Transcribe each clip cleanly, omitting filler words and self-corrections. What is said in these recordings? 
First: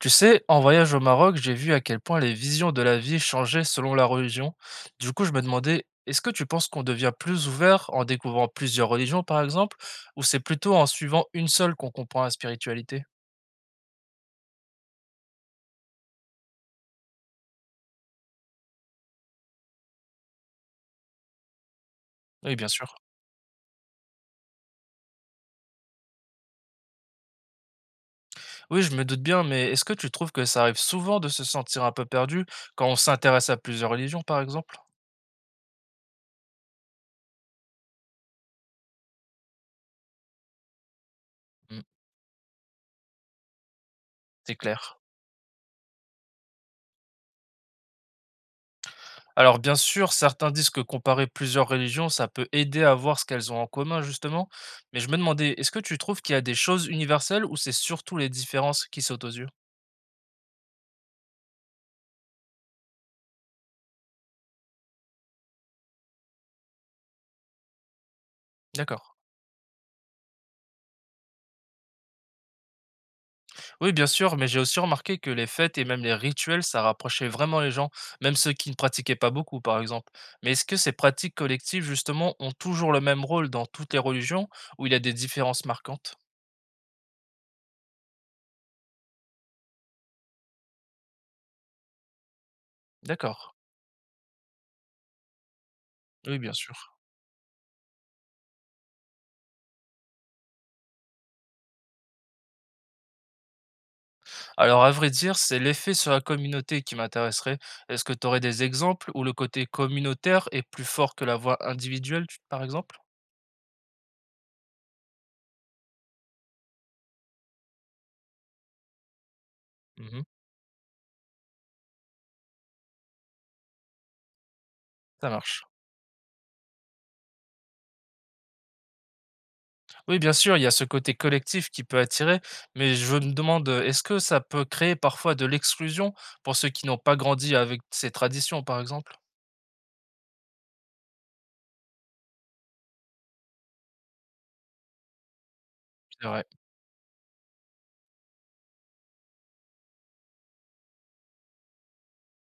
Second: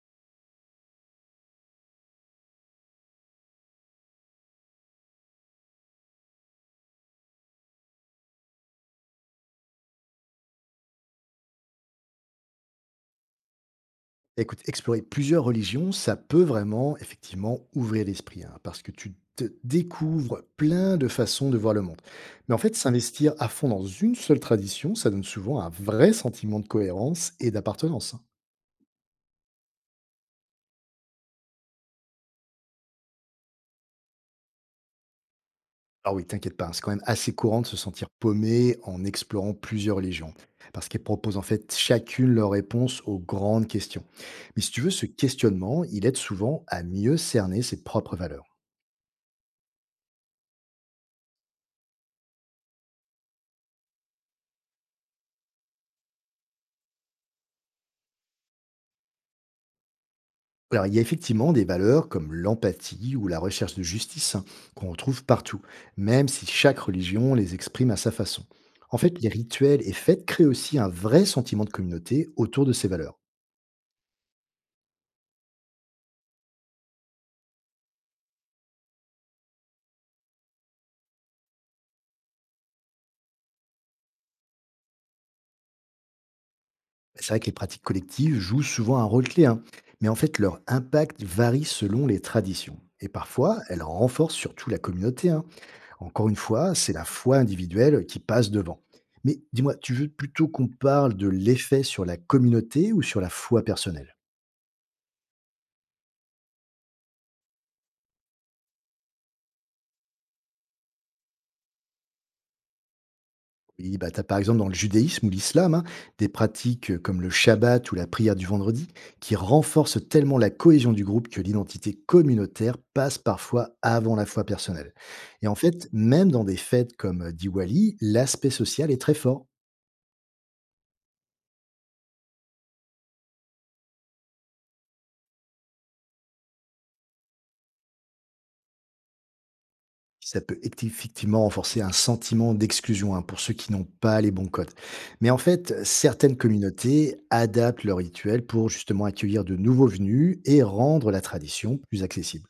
Tu sais, en voyage au Maroc, j'ai vu à quel point les visions de la vie changeaient selon la religion. Du coup, je me demandais, est-ce que tu penses qu'on devient plus ouvert en découvrant plusieurs religions, par exemple, ou c'est plutôt en suivant une seule qu'on comprend la spiritualité? Écoute, explorer plusieurs religions, ça peut vraiment, effectivement, ouvrir l'esprit, hein, parce que tu te découvres plein de façons de voir le monde. Mais Oui, en bien fait, sûr. s'investir à fond dans une seule tradition, ça donne souvent un vrai sentiment de cohérence et d'appartenance, hein. Oui, je me doute bien, mais est-ce que tu trouves que ça arrive souvent de se sentir un peu perdu quand on s'intéresse à plusieurs religions, par exemple? Alors oui, t'inquiète pas, hein, c'est quand même assez courant de se sentir paumé en explorant plusieurs religions, parce qu'elles proposent en fait Hmm, chacune leur réponse aux grandes questions. c'est Mais si tu veux, clair. ce questionnement, il aide souvent à mieux cerner ses propres valeurs. Alors bien sûr, certains disent que comparer plusieurs religions, ça peut aider à voir ce qu'elles ont en commun justement, mais je me demandais, est-ce que tu trouves qu'il y a des choses universelles ou c'est surtout les différences qui sautent aux yeux? Alors, il y a effectivement des valeurs comme l'empathie ou la recherche de justice, hein, qu'on retrouve partout, même si chaque religion les exprime à sa façon. En D'accord. fait, les rituels et fêtes créent aussi un vrai sentiment de communauté autour de ces valeurs. Oui, bien sûr, mais j'ai aussi remarqué que les fêtes et même les rituels, ça rapprochait vraiment les gens, même ceux qui ne pratiquaient pas beaucoup, par exemple. Mais est-ce que ces pratiques collectives, justement, ont toujours le même rôle dans toutes les religions, ou il y a des différences marquantes? C'est vrai que les pratiques collectives jouent souvent un rôle clé, hein, mais en fait, leur impact varie selon les traditions. Et D'accord. parfois, elles renforcent surtout la communauté, hein. Encore une Oui, bien fois, sûr. c'est la foi individuelle qui passe devant. Mais dis-moi, tu veux plutôt qu'on parle de l'effet sur la communauté ou sur la foi personnelle? Alors, à vrai dire, c'est l'effet sur la communauté qui m'intéresserait. Est-ce que tu aurais des exemples où le côté communautaire est plus fort que la voix individuelle, par exemple? Oui, bah, tu as par exemple dans le judaïsme ou l'islam, hein, des pratiques comme le Shabbat ou la prière du vendredi qui renforcent Mhm. tellement la cohésion du groupe que l'identité communautaire passe parfois avant la foi personnelle. Ça Et en marche. fait, même dans des fêtes comme Diwali, l'aspect social est très fort. Oui, bien sûr, il y a ce côté collectif qui peut attirer, mais je me demande, est-ce que ça peut créer parfois de l'exclusion pour ceux qui n'ont pas grandi avec ces traditions, par exemple? Ça peut effectivement renforcer un sentiment d'exclusion, hein, pour ceux qui n'ont pas les bons codes. Mais en fait, C'est certaines vrai. communautés adaptent leurs rituels pour justement accueillir de nouveaux venus et rendre la tradition plus accessible.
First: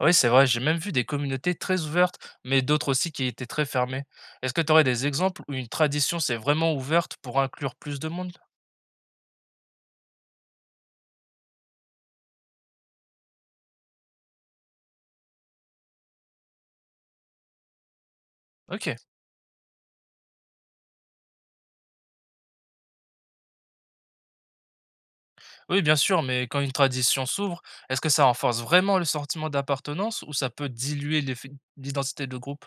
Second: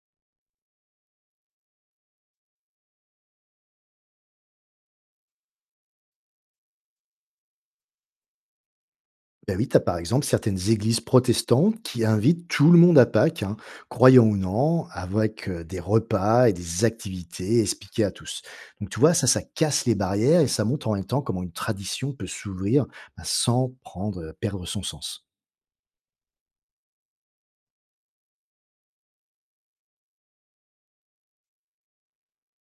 Oui, c'est vrai, j'ai même vu des communautés très ouvertes, mais d'autres aussi qui étaient très fermées. Est-ce que tu aurais des exemples où une tradition s'est vraiment ouverte pour inclure plus de monde? Ben oui, tu as par exemple certaines églises protestantes qui invitent tout le monde à Pâques, hein, croyant ou non, avec des repas et des activités expliquées à tous. Donc Ok. tu vois, ça casse les barrières et ça montre en même temps comment une tradition peut s'ouvrir, ben, sans perdre son sens. Oui, bien sûr, mais quand une tradition s'ouvre, est-ce que ça renforce vraiment le sentiment d'appartenance ou ça peut diluer l'identité de groupe?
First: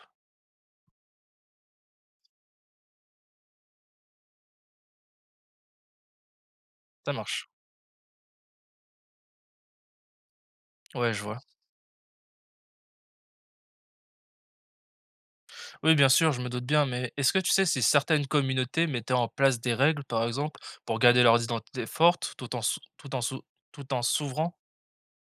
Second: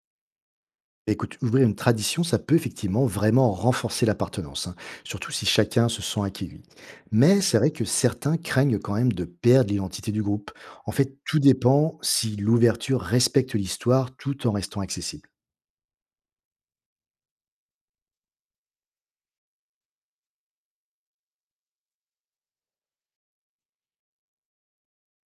Écoute, ouvrir une tradition, ça peut effectivement vraiment renforcer l'appartenance, hein, surtout si chacun se sent accueilli. Ça Mais marche. c'est vrai que certains craignent quand même de perdre l'identité du groupe. En Ouais, fait, je vois. tout dépend si l'ouverture respecte l'histoire tout en restant accessible. Oui, bien sûr, je me doute bien, mais est-ce que tu sais si certaines communautés mettaient en place des règles, par exemple, pour garder leur identité forte tout en s'ouvrant?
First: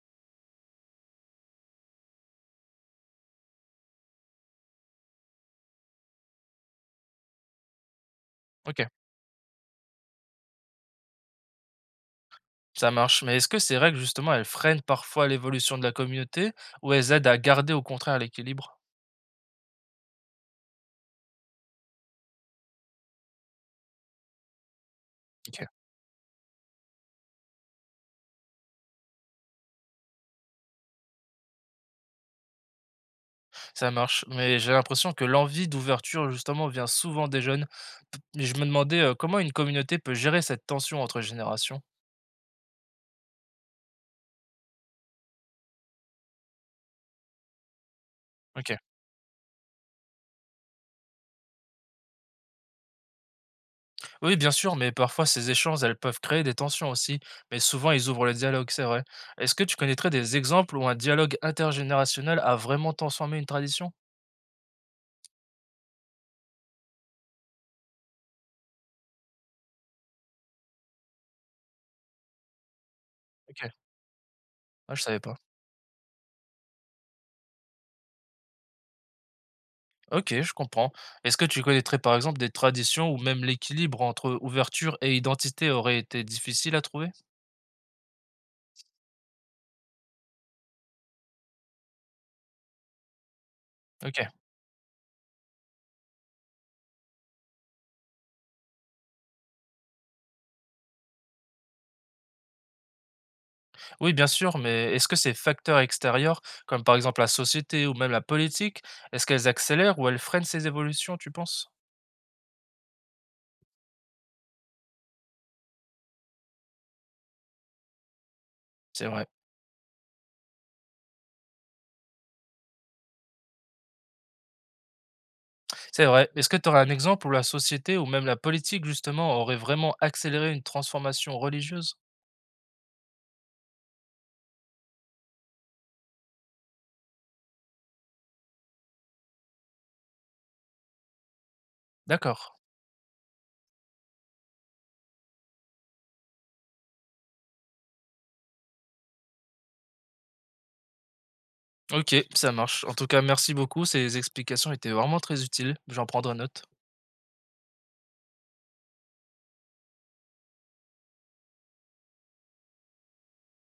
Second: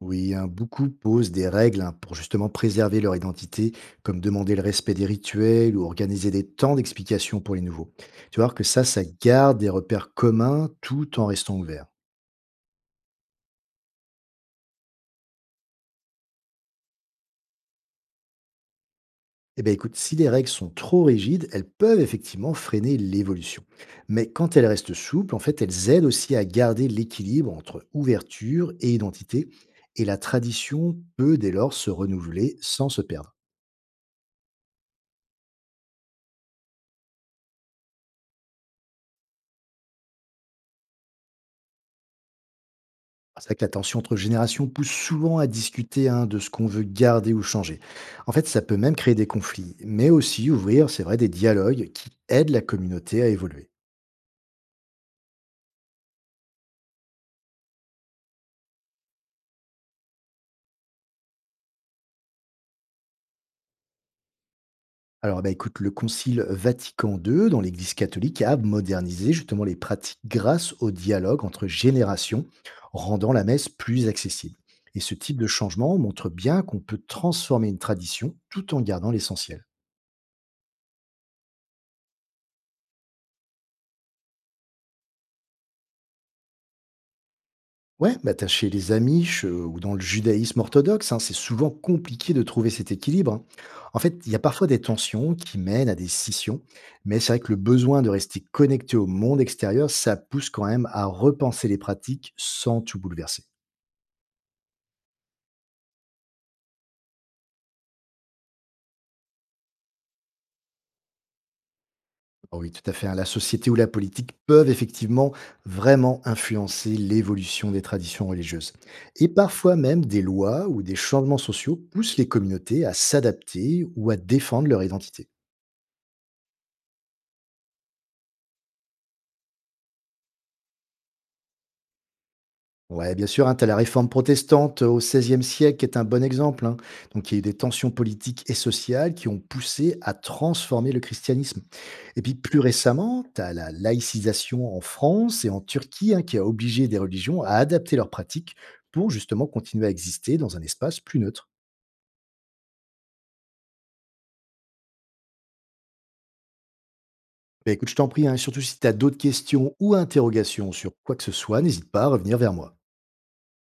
Oui, hein, beaucoup posent des règles, hein, pour justement préserver leur identité, comme demander le respect des rituels ou organiser des temps d'explication pour les nouveaux. Tu vas voir que Ok, ça garde des repères communs tout en restant ouvert. ça marche. Mais est-ce que ces règles, justement, elles freinent parfois l'évolution de la communauté ou elles aident à garder au contraire l'équilibre? Eh bien, écoute, si les règles sont trop rigides, elles peuvent effectivement freiner l'évolution. Mais quand elles restent souples, en fait, Ok. elles aident aussi à garder l'équilibre entre ouverture et identité. Et la tradition peut dès lors se renouveler sans se perdre. Ça marche, mais j'ai l'impression que l'envie d'ouverture, justement, vient souvent des jeunes. Mais je me demandais comment une communauté peut gérer cette tension entre générations. C'est vrai que la tension entre générations pousse souvent à discuter, hein, de ce qu'on veut garder ou changer. En fait, ça peut Ok. même créer des conflits, mais aussi ouvrir, c'est vrai, des dialogues qui aident la communauté à évoluer. Oui, bien sûr, mais parfois ces échanges, elles peuvent créer des tensions aussi. Mais souvent, ils ouvrent le dialogue, c'est vrai. Est-ce que tu connaîtrais des exemples où un dialogue intergénérationnel a vraiment transformé une tradition? Alors, bah, écoute, le Concile Vatican II dans l'Église catholique a modernisé justement les pratiques grâce au dialogue entre générations, rendant la Ok. messe plus accessible. Ah, Et je ce savais pas. type de changement montre bien qu'on peut transformer une tradition tout en gardant l'essentiel. Ok, je comprends. Est-ce que tu connaîtrais par exemple des traditions où même l'équilibre entre ouverture et identité aurait été difficile à trouver? Ouais, bah t'as chez les Amish ou dans le judaïsme orthodoxe, hein, c'est souvent compliqué de trouver cet équilibre, hein. En fait, Ok. il y a parfois des tensions qui mènent à des scissions, mais c'est vrai que le besoin de rester connecté au monde extérieur, ça pousse quand même à repenser les pratiques sans tout bouleverser. Oui, bien sûr, mais est-ce que ces facteurs extérieurs, comme par exemple la société ou même la politique, est-ce qu'elles accélèrent ou elles freinent ces évolutions, tu penses? Ah oui, tout à fait, hein. La société ou la politique peuvent effectivement vraiment influencer l'évolution des traditions religieuses. C'est vrai. Et parfois même des lois ou des changements sociaux poussent les communautés à s'adapter ou à défendre leur identité. C'est vrai. Est-ce que tu aurais un exemple où la société ou même la politique, justement, aurait vraiment accéléré une transformation religieuse? Ouais, bien sûr, hein, tu as la réforme protestante au XVIe siècle qui est un bon exemple, hein. Donc, il y a eu des tensions politiques et sociales qui ont poussé à transformer le christianisme. Et puis, D'accord. plus récemment, tu as la laïcisation en France et en Turquie, hein, qui a obligé des religions à adapter leurs pratiques pour justement continuer à exister dans un espace plus neutre. Ok, ça marche. En tout cas, merci beaucoup. Ces explications étaient vraiment très utiles. J'en prendrai note. Bah, écoute, je t'en prie, hein, surtout si tu as d'autres questions ou interrogations sur quoi que ce soit, n'hésite pas à revenir vers moi.